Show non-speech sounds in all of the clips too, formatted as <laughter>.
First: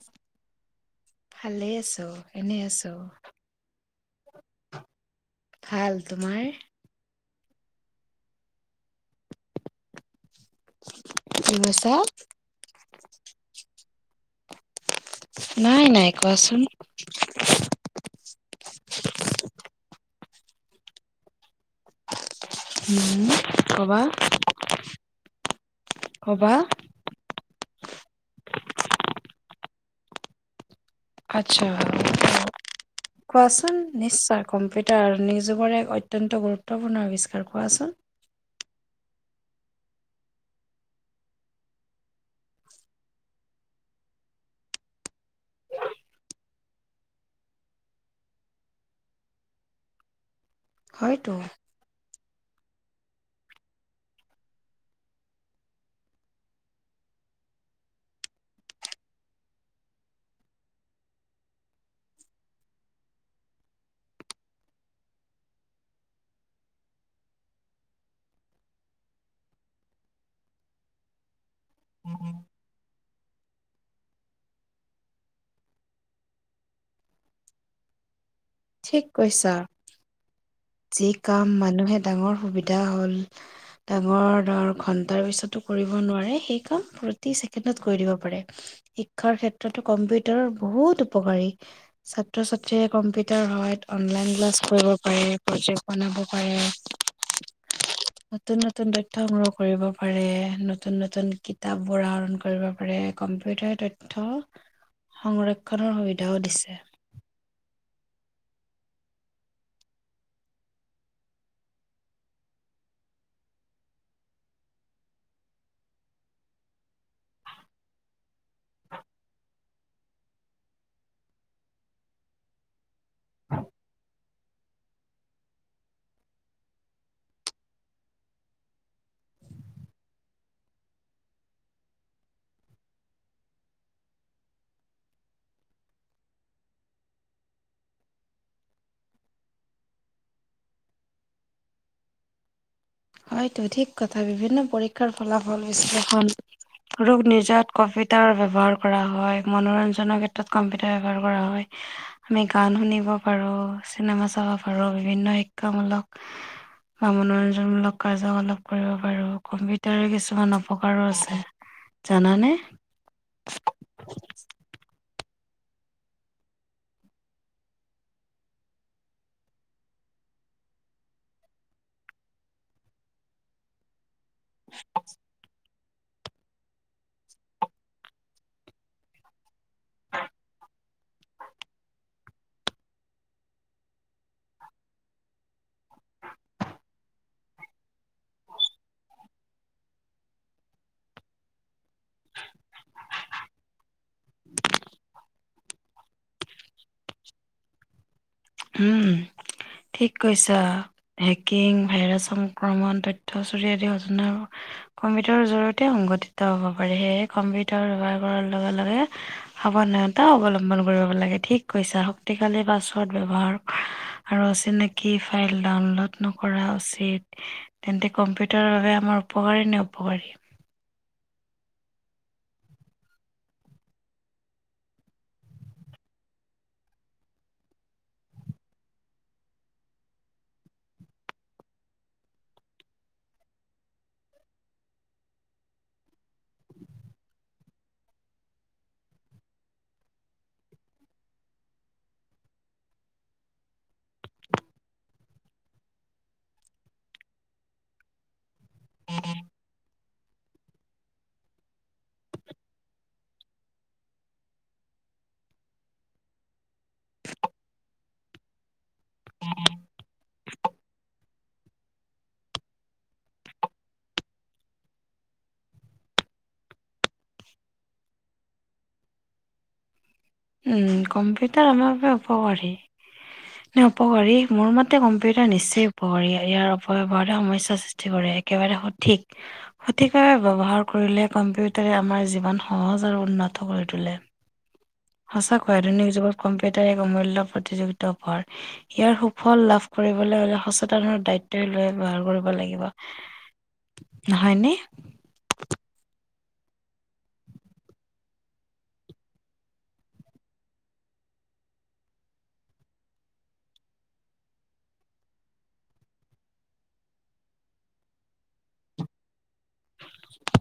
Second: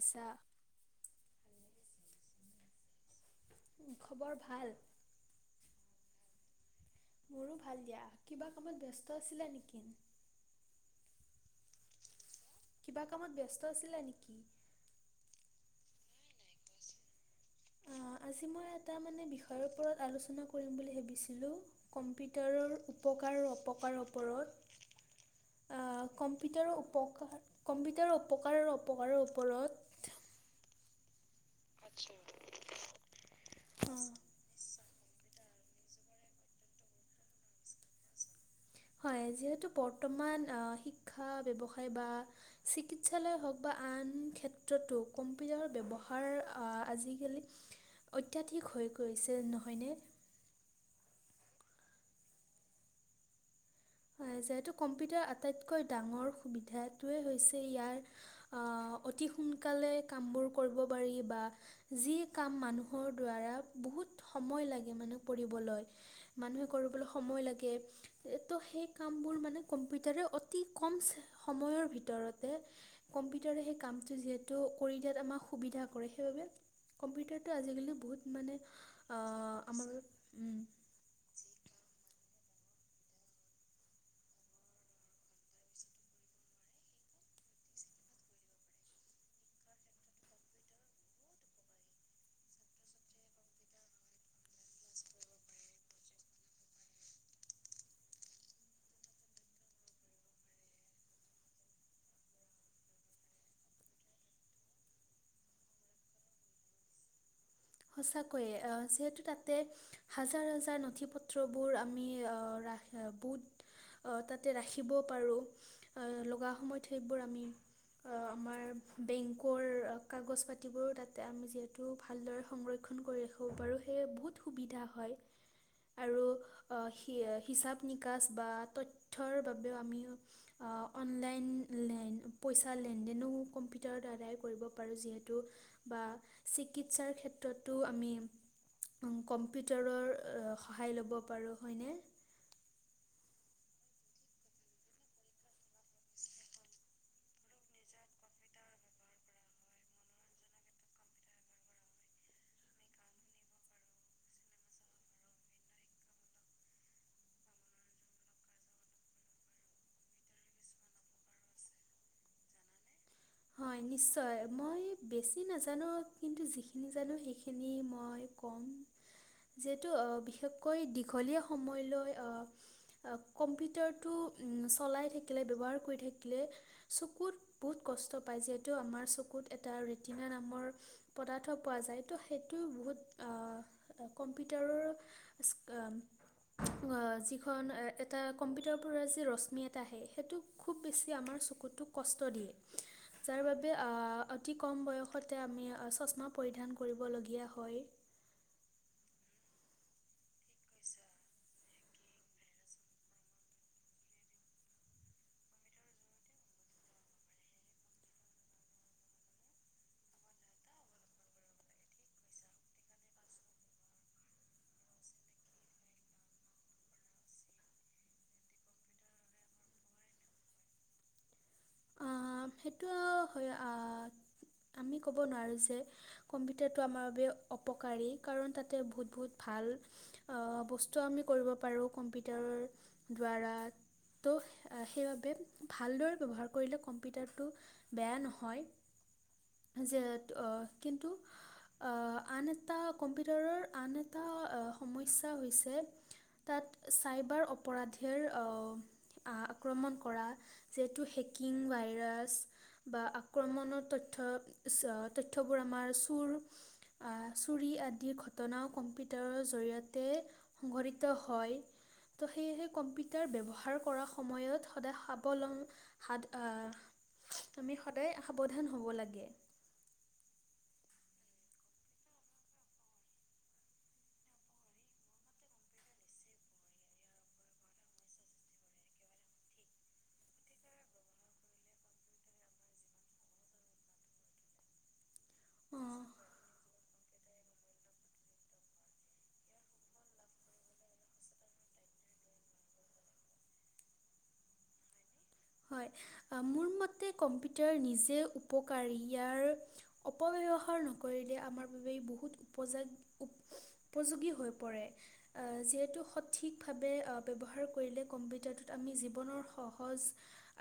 আছা ভালে আছো এনেই আছো। খবৰ ভাল। ভাল, তোমাৰ? মোৰো ভাল দিয়া, কিবা কামত ব্যস্ত আছিলা নেকি? কি কৈছা? কিবা কামত ব্যস্ত আছিলে নেকি? নাই নাই কোৱাচোন? <inaudible> অ আজি মই এটা মানে বিষয়ৰ আলোচনা কৰিম বুলি ভাবিছিলো। কম্পিউটাৰৰ উম উপকাৰ আৰু কবা অপকাৰৰ ওপৰত ক'বা কম্পিউটাৰৰ উপকাৰ কম্পিউটাৰৰ উপকাৰ আৰু অপকাৰৰ ওপৰত আচ্ছা কোৱাচোন অ, নিশ্চয়। কম্পিউটাৰ নিজ যুগৰে এক অত্যন্ত গুৰুত্বপূৰ্ণ আৱিষ্কাৰ কোৱাচোন? হয় যিহেতু বৰ্তমান আহ শিক্ষা ব্যৱসায় বা চিকিৎসালয় হওক বা আন ক্ষেত্ৰতো কম্পিউটাৰৰ ব্যৱহাৰ আজিকালি অত্যাধিক হৈ গৈছে নহয়নে। হয়তো। যিহেতু কম্পিউটাৰ আটাইতকৈ ডাঙৰ সুবিধাটোৱেই হৈছে ইয়াৰ আহ অতি সোনকালে কামবোৰ কৰিব পাৰি বা যি কাম মানুহৰ দ্বাৰা বহুত সময় লাগে মানে কৰিবলৈ। মানুহে কৰিবলৈ সময় লাগে। <unintelligible> ত' সেই কামবোৰ মানে কম্পিউটাৰে অতি কম সময়ৰ ভিতৰতে কম্পিউটাৰে সেই কামটো যিহেতু কৰি দিয়াত আমাক সুবিধা কৰে সেইবাবে কম্পিউটাৰটো আজিকালি বহুত মানে ঠিক কৈছা অ' আমাৰ <unintelligible> উম। যি কাম মানুহে ডাঙৰ সুবিধা হ'ল। ডাঙৰ ধৰ ঘণ্টাৰ পিছতো কৰিব নোৱাৰে সেই কাম প্ৰতি ছেকেণ্ডত কৰি দিব পাৰে। শিক্ষাৰ ক্ষেত্ৰতো কম্পিউটাৰ বহুত উপকাৰী। ছাত্ৰ ছাত্ৰীয়ে কম্পিউটাৰ সহায়ত অনলাইন ক্লাছ কৰিব পাৰে। প্ৰজেক্ট বনাব পাৰে। <inaudible> নতুন নতুন তথ্য সংগ্ৰহ কৰিব পাৰে, নতুন নতুন কিতাপ বোৰ আহৰণ কৰিব পাৰে কম্পিউটাৰে তথ্য, সংৰক্ষণৰ সুবিধাও দিছে। সঁচাকৈয়ে অ' যিহেতু তাতে হাজাৰ হাজাৰ নথি পত্ৰবোৰ আমি আহ, ৰাখ বুট আহ, তাতে ৰাখিব পাৰো, অ' লগা সময়ত সেইবোৰ আমি অ' আমাৰ বেংকৰ কাগজ পাতিবোৰো তাতে আমি যিহেতু ভালদৰে সংৰক্ষণ কৰি ৰাখিব পাৰোঁ সেয়ে বহুত সুবিধা হয়। আৰু অ' হি- হিচাপ নিকাচ বা তথ্যৰ বাবেও আমি অ' অনলাইন লেন- পইচাৰ লেনদেনো কম্পিউটাৰৰ দ্বাৰাই কৰিব পাৰো যিহেতু বা চিকিৎসাৰ ক্ষেত <inaudible> আমি কম্পিউটাৰৰ সহায় ল'ব পাৰোঁ হয়নে? হয়টো থিক কথা বিভিন্ন পৰীক্ষাৰ ফলাফল বিশ্লেষণ ৰোগ নিজাত কম্পিউটাৰ ব্যৱহাৰ কৰা হয়, মনোৰঞ্জনৰ ক্ষেত্ৰত কম্পিউটাৰ ব্যৱহাৰ কৰা হয়। আমি গান শুনিব পাৰোঁ, চিনেমা চাব পাৰোঁ, বিভিন্ন শিক্ষামূলক বা মনোৰঞ্জন মূলক কাৰ্যকলাপ কৰিব পাৰোঁ, কম্পিউটাৰ কিছুমান অপকাৰো আছে। জানানে? হয় নিচ <inaudible> মই বেছি নাজানো কিন্তু যিখিনি জানো সেইখিনি মই ক'ম। যিহেতু অ' বিশেষকৈ দীঘলীয়া সময়লৈ অ' অ' কম্পিউটাৰটো উম, চলাই থাকিলে, ব্যৱহাৰ কৰি থাকিলে, চকুত বহুত কষ্ট পায় যিহেতু আমাৰ চকুত এটা ৰে'টীনা নামৰ পদাৰ্থ পোৱা যায় ত' সেইটো বহুত অ' কম্পিউটাৰৰ <unintelligible> অ' যিখন এটা কম্পিউটাৰ পৰা যি ৰশ্মি এটা আহে সেইটোক খুব বেছি আমাৰ চকুটোক কষ্ট দিয়ে। যাৰ বাবে অ' অতি কম বয়সতে আমি চশমা পৰিধান কৰিবলগীয়া হয়। উম, ঠিক কৈছা। হেকিং, ভাইৰাছ সংক্ৰমণ, তথ্য চৰি আদি <unintelligible> কম্পিউটাৰৰ জৰিয়তে সংঘটিত হ'ব পাৰে, সেয়েহে কম্পিউটাৰ ব্যৱহাৰ কৰাৰ লগে লগে সাৱধানতা অৱলম্বন কৰিব লাগে ঠিক কৈছা শক্তিশালী পাছৱৰ্ড ব্যৱহাৰ আৰু অচিনাকি ফাইল ডাউনলোড নকৰা উচিত। তেন্তে কম্পিউটাৰৰ বাবে আমাৰ উপকাৰী নে অপকাৰী? অ' সেইটো হয় অ, আমি ক'ব নোৱাৰোঁ যে। কম্পিউটাৰটো আমাৰ বাবে অপকাৰী কাৰণ তাতে বহুত, বহুত ভাল বস্তু আমি কৰিব পাৰোঁ কম্পিউটাৰৰ দ্বাৰা। ত' সেইবাবে ভালদৰে ব্যৱহাৰ কৰিলে কম্পিউটাৰটো বেয়া নহয় যে <unintelligible> যে কিন্তু আহ আন এটা কম্পিউটাৰৰ আন এটা সমস্যা হৈছে। তাত চাইবাৰ অপৰাধীৰ আক্ৰমণ কৰা যিহেতু হেকিং, ভাইৰাছ বা আক্ৰমণৰ তথ্য তথ্যবোৰ আমাৰ চুৰ আহ চুৰি আদিৰ ঘটনাও কম্পিউটাৰৰ জৰিয়তে সংগটিত হয়। ত' সেয়েহে কম্পিউটাৰ ব্যৱহাৰ কৰাৰ সময়ত সদায় সাৱল হাত, আমি সদায় সাৱধান হ'ব লাগে। উ কম্পিউটাৰ আমাৰ বাবে উপকাৰী। ন উপকাৰী মোৰ মতে কম্পিউটাৰ নিশ্চয় উপকাৰী ইয়াৰ অপব্যয়হাৰে সমস্যা বিধ <unintelligible> কৰে একেবাৰে সঠিক। সঠিকভাৱে ব্যৱহাৰ কৰিলে কম্পিউটাৰে আমাৰ জীৱন সহজ আৰু উন্নতত কৰি তোলে। সঁচাকৈ অঁ, আধুনিক যুগত কম্পিউটাৰ এক অমূল্য প্ৰতিযোগিতা ভৰ। ইয়াৰ সুফল লাভ কৰিবলৈ হ'লে লে সচেতন দায়িত্বই লৈ ব্যৱহাৰ কৰিব লাগিব। নহয়নে? হয়, মোৰ মতে কম্পিউটাৰ নিজে উপকাৰী ইয়াৰ অপব্যৱহাৰ নকৰিলে আমাৰ বাবে বহুত উপজাতি উপযোগী হৈ পৰে। যিহেতু সঠিকভাৱে ব্যৱহাৰ কৰিলে কম্পিউটাৰটোত আমি জীৱনৰ সহজ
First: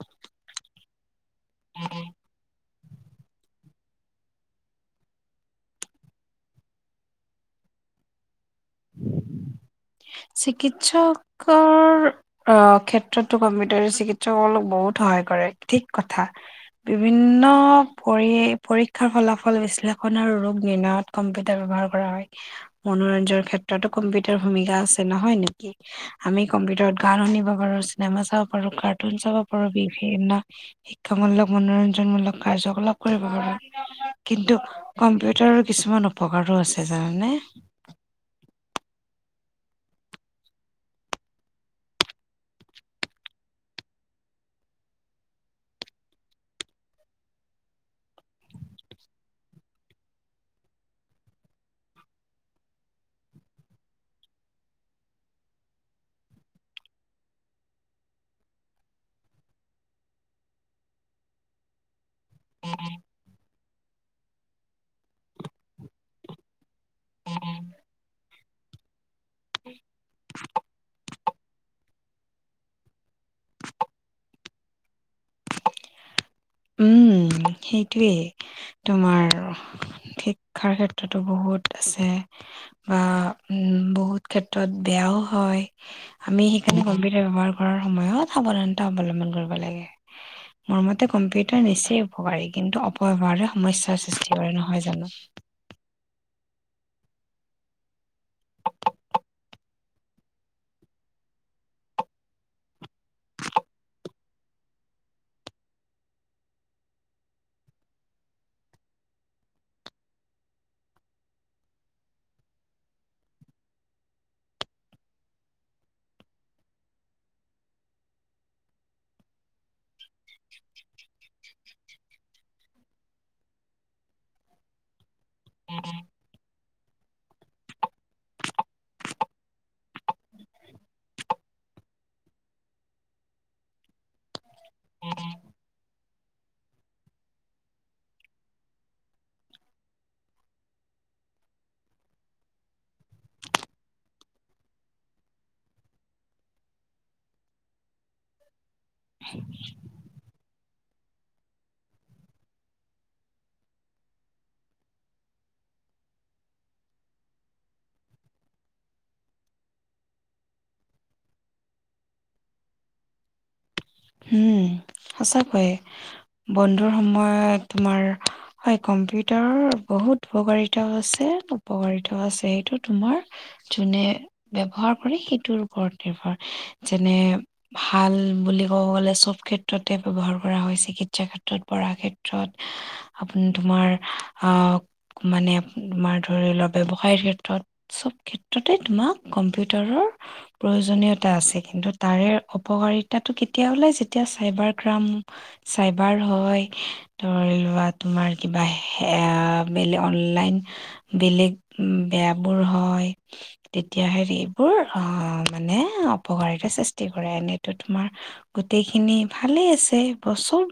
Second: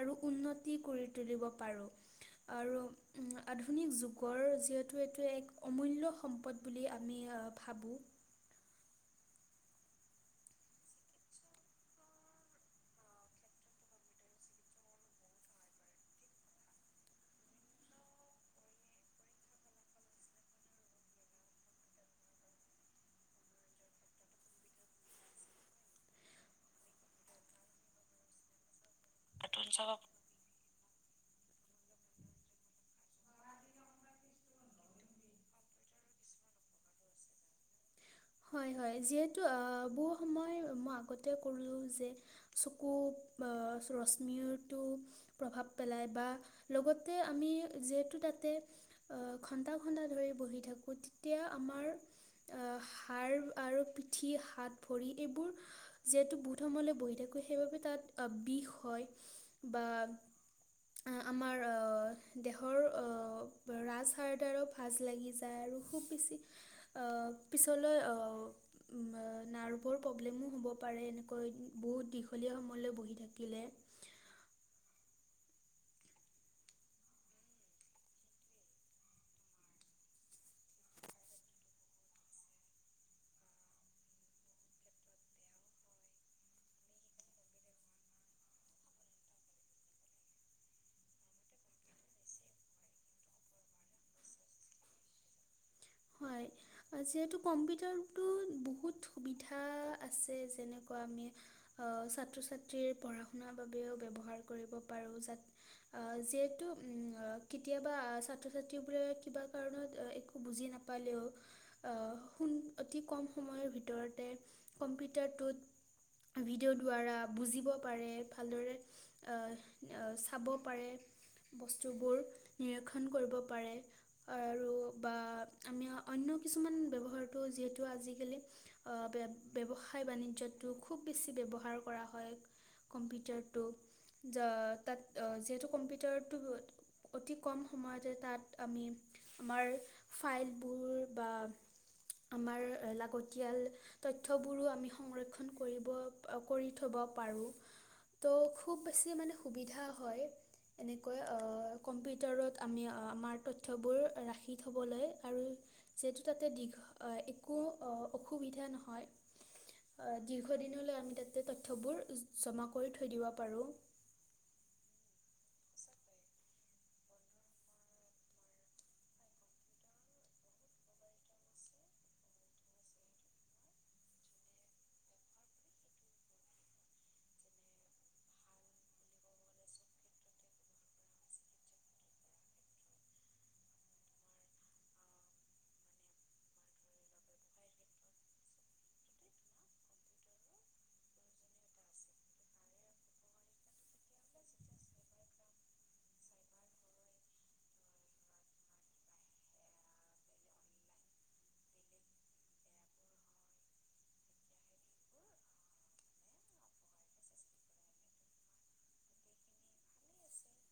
আৰু উন্নতি তুলিব পাৰোঁ। আধুনিক যুগৰ যিহেতু এইটো এক অমূল্য সম্পদ বুলি আমি ভাবোঁ। <unintelligible> চিকিৎসকৰ আহ' ক্ষেত্ৰতো কম্পিউটাৰ চিকিৎসকসকলক বহুত সহায় কৰে ঠিক কথা। বিভিন্ন প পৰীক্ষাৰ ফলাফল বিশ্লেষণ আৰু ৰোগ নিৰ্ণয় কৰা। কম্পিউটাৰ ব্যৱহাৰ কৰা হয় মনোৰঞ্জনৰ ক্ষেত্ৰতো কম্পিউটাৰ ভূমিকা আছে নহয় নেকি। আমি কম্পিউটাৰত গান শুনিব পাৰোঁ, চিনেমা চাব পাৰো কাৰ্টুন চাব পাৰোঁ ভাবোঁ বিভিন্ন শিক্ষামূলক মনোৰঞ্জনমূলক কাৰ্যকলাপ কৰিব পাৰো, কিন্তু কম্পিউটাৰৰ কিছুমান অপকাৰো আছে জানানে। হয়, হয় যিহেতু বহু সময় মই আগতে কলো যে চকু ৰশ্মিৰটো প্ৰভাৱ পেলাই বা লগতে আমি যিহেতু তাতে আহ, ঘন্টা, ঘন্টা ধৰি বহি থাকো। তেতিয়া আমাৰ আহ হাড় আৰু পিঠি হাত ভৰি এইবোৰ যিহেতু বহত সময়লৈকে বহি থাকোঁ, সেইবাবে তাত বিষ হয় বা আহ, আমাৰ আহ দেহৰ ৰাজহাড়ৰ দাৰো ভাজ লাগি যায় আৰু খুব বেছি আহ পিছলৈ নাৰ্ভৰ প্ৰব্লেমো হ'ব পাৰে, এনেকৈ বহুত দীঘলীয়া সময়লৈ বহি থাকিলে। উম, সেইটোৱেই। তোমাৰ শিক্ষাৰ ক্ষেত্ৰতো বহুত আছে। বা উম বহুত ক্ষেত্ৰত বেয়াও হয়। আমি সেইকাৰণে কম্পিউটাৰ ব্যৱহাৰ কৰাৰ সময়ত সাৱধানতা অৱলম্বন কৰিব লাগে। মোৰ মতে কম্পিউট টাৰ নিশ্চয় উপকাৰী কিন্তু অপব্যয়হাৰে সমস্যাৰ সৃষ্টি কৰে নহয় জানোঁ? হয় যিহেতু কম্পিউটাৰতো বহুত সুবিধা আছে। যেনেকুৱা আমি আহ' ছাত্ৰ ছাত্ৰীৰ পঢ়া শুনাৰ বাবেও ব্যৱহাৰ কৰিব পাৰো যাত যিহেতু উম' কেতিয়াবা ছাত্ৰ ছাত্ৰী বোৰে কিবা কাৰণত একো বুজি নাপ পালেও। আহ' সোন, অতি কম সময়ৰ ভিতৰতে কম্পিউটাৰটোত ভিডিঅ' দ্বাৰা বুজিব পাৰে ভালদৰে। আহ' আহ' চাব পাৰে। বস্তুবোৰ নিৰীক্ষণ কৰিব পাৰে। আৰু বা আমিও অন্য কিছুমান ব্যৱহাৰটো যিহেতু আজিকালি অ', ব্য-ব্যৱসায়-বাণিজ্যতো খুব বেছি ব্যৱহাৰ কৰা হয়। কম্পিউটাৰটো য- তাত যিহেতু কম্পিউটাৰটো অতি কম সময়তে তাত আমি, আমাৰ ফাইলবোৰ বা আমাৰ লাগতিয়াল তথ্যবোৰো আমি সংৰক্ষণ কৰিব কৰি থ'ব পাৰোঁ। ত' খুব বেছি মানে সুবিধা হয়। এনেকৈ অহ কম্পিউটাৰত আমি আমাৰ তথ্যবোৰ ৰাখি থ'বলৈ আৰু যিহেতু তাতে দীঘ-একো অহ অসুবিধা নহয়। অ', দীৰ্ঘ দিনলৈ আমি তাতে তথ্যবোৰ জমা কৰি থৈ দিব পাৰো। উম সঁচাকৈয়ে, বন্ধুৰ সময়ত তোমাৰ হয় কম্পিউটাৰৰ বহুত উপকাৰিতাও আছে, অপকাৰিতাও আছে সেইটো তোমাৰ যোনে ব্যৱহাৰ কৰে, সেইটোৰ ওপৰত নিৰ্ভৰ, যেনে ভাল বুলি ক'ব গ'লে সব ক্ষেত্ৰতে ব্যৱহাৰ কৰা হয় চিকিৎসা ক্ষেত্ৰত, পঢ়া ক্ষেত্ৰত। আপুনি তোমাৰ আহ মানে তোমাৰ ধৰি লোৱা ব্যৱসায়ৰ ক্ষেত্ৰত। সব ক্ষেত্ৰতে তোমাৰ কম্পিউটাৰৰ প্ৰয়োজনীয়তা আছে। কিন্তু তাৰে অপকাৰিতাটো কেত কেতিয়া ওলায় যেতিয়া চাইবাৰ ক্ৰাইম, চাইবাৰ হয় ধৰি লোৱা, তোমাৰ কিবা সেয়া বেলে অনলাইন বেলেগ বেয়াবোৰ হয় তেতিয়াহে এইবোৰ আহ মানে অপকাৰিতা সৃষ্টি কৰে, এনেতো তোমাৰ গোটেইখিনি ভালে আছে। সব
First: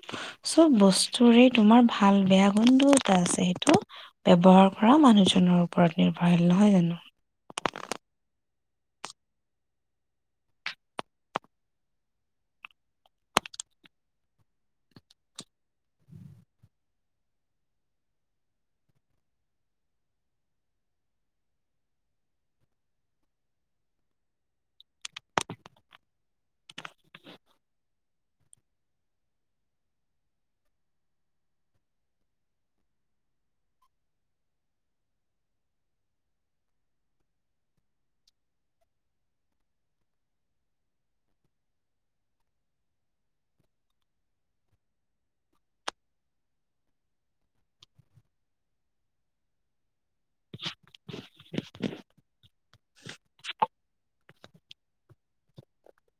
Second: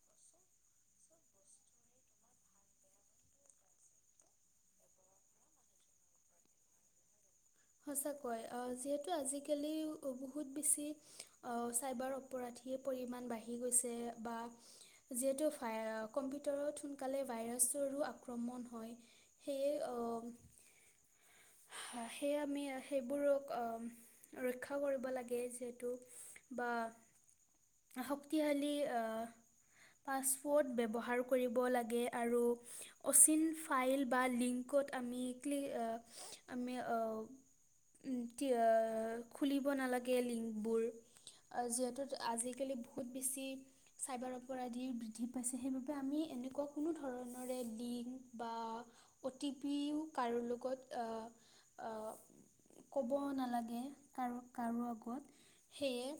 সব বস্তুৰে তোমাৰ ভাল, বেয়া গুণ দুয়োটা আছে, সেইটো ব্যৱহাৰ কৰা মানুহজনৰ ওপৰত নিৰ্ভৰশীল নহয় জানো? সঁচাকৈ, অহ যিহেতু আজিকালি বহুত বেছি অহ চাইবাৰ অপ অপৰাধীৰ পৰিমাণ বাঢ়ি গৈছে বা যিহেতু ভাই কম্পিউটাৰত সোনকালে ভাইৰাছৰো আক্ৰমণ হয়। সেয়ে অহ সেয়ে আমি সেইবোৰক অহ ৰক্ষা কৰিব লাগে যিহেতু বা শক্তিশালী আহ পাছৱ'ৰ্ড ব্যৱহাৰ কৰিব লাগে আৰু অচিন ফাইল বা লিংকত আমি ক্লিক অ' আমি অহ-টি-অ', খুলিব নালাগে লিংকবোৰ। যিহেতু আজিকালি বহুত বেছি চাইবাৰ অপৰাধী বৃদ্ধি পাইছে, সেইবাবে আমি এনেকুৱা কোনো ধৰণৰে লিংক বা অ' টি পিও কাৰো লগত অ', অ' ক'বও নালাগে কাৰো কাৰো আগত। সেয়ে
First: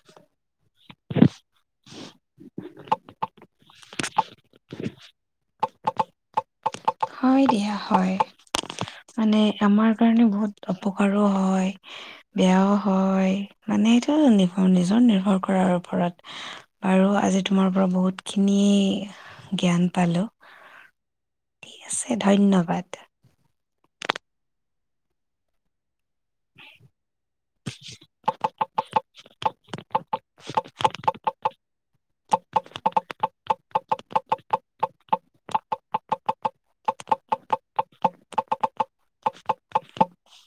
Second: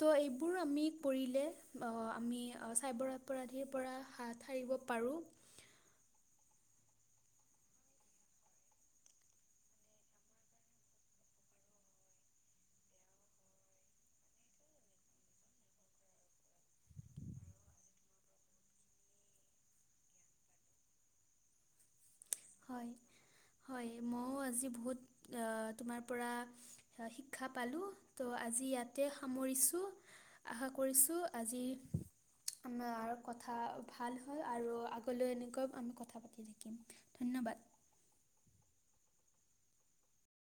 ত' এইবোৰ আমি কৰিলে, আমি চাইবাৰ অপৰাধীৰ পৰা হাত সাৰিব পাৰোঁ। হয় দিয়া, হয়। মানে আমাৰ কাৰণে বহুত অপকাৰো হয়। বেয়াও হয়, মানে এইটো নিৰ্ভৰ নিজৰ নিৰ্ভৰ কৰাৰ ওপৰত। আৰু আজি তোমাৰ পৰা বহুতখিনি জ্ঞান পালোঁ। ঠিক আছে, ধন্যবাদ। হয় হয়। ময়ো আজি বহুত, অ', তোমাৰ পৰা শিক্ষা পালো। ত' আজি ইয়াতে সামৰিছো। আশা কৰিছোঁ আজি আমাৰ কথা ভাল হ'ল আৰু আগলৈও এনেকৈ আমি কথা পাতি থাকিম। ধন্যবাদ।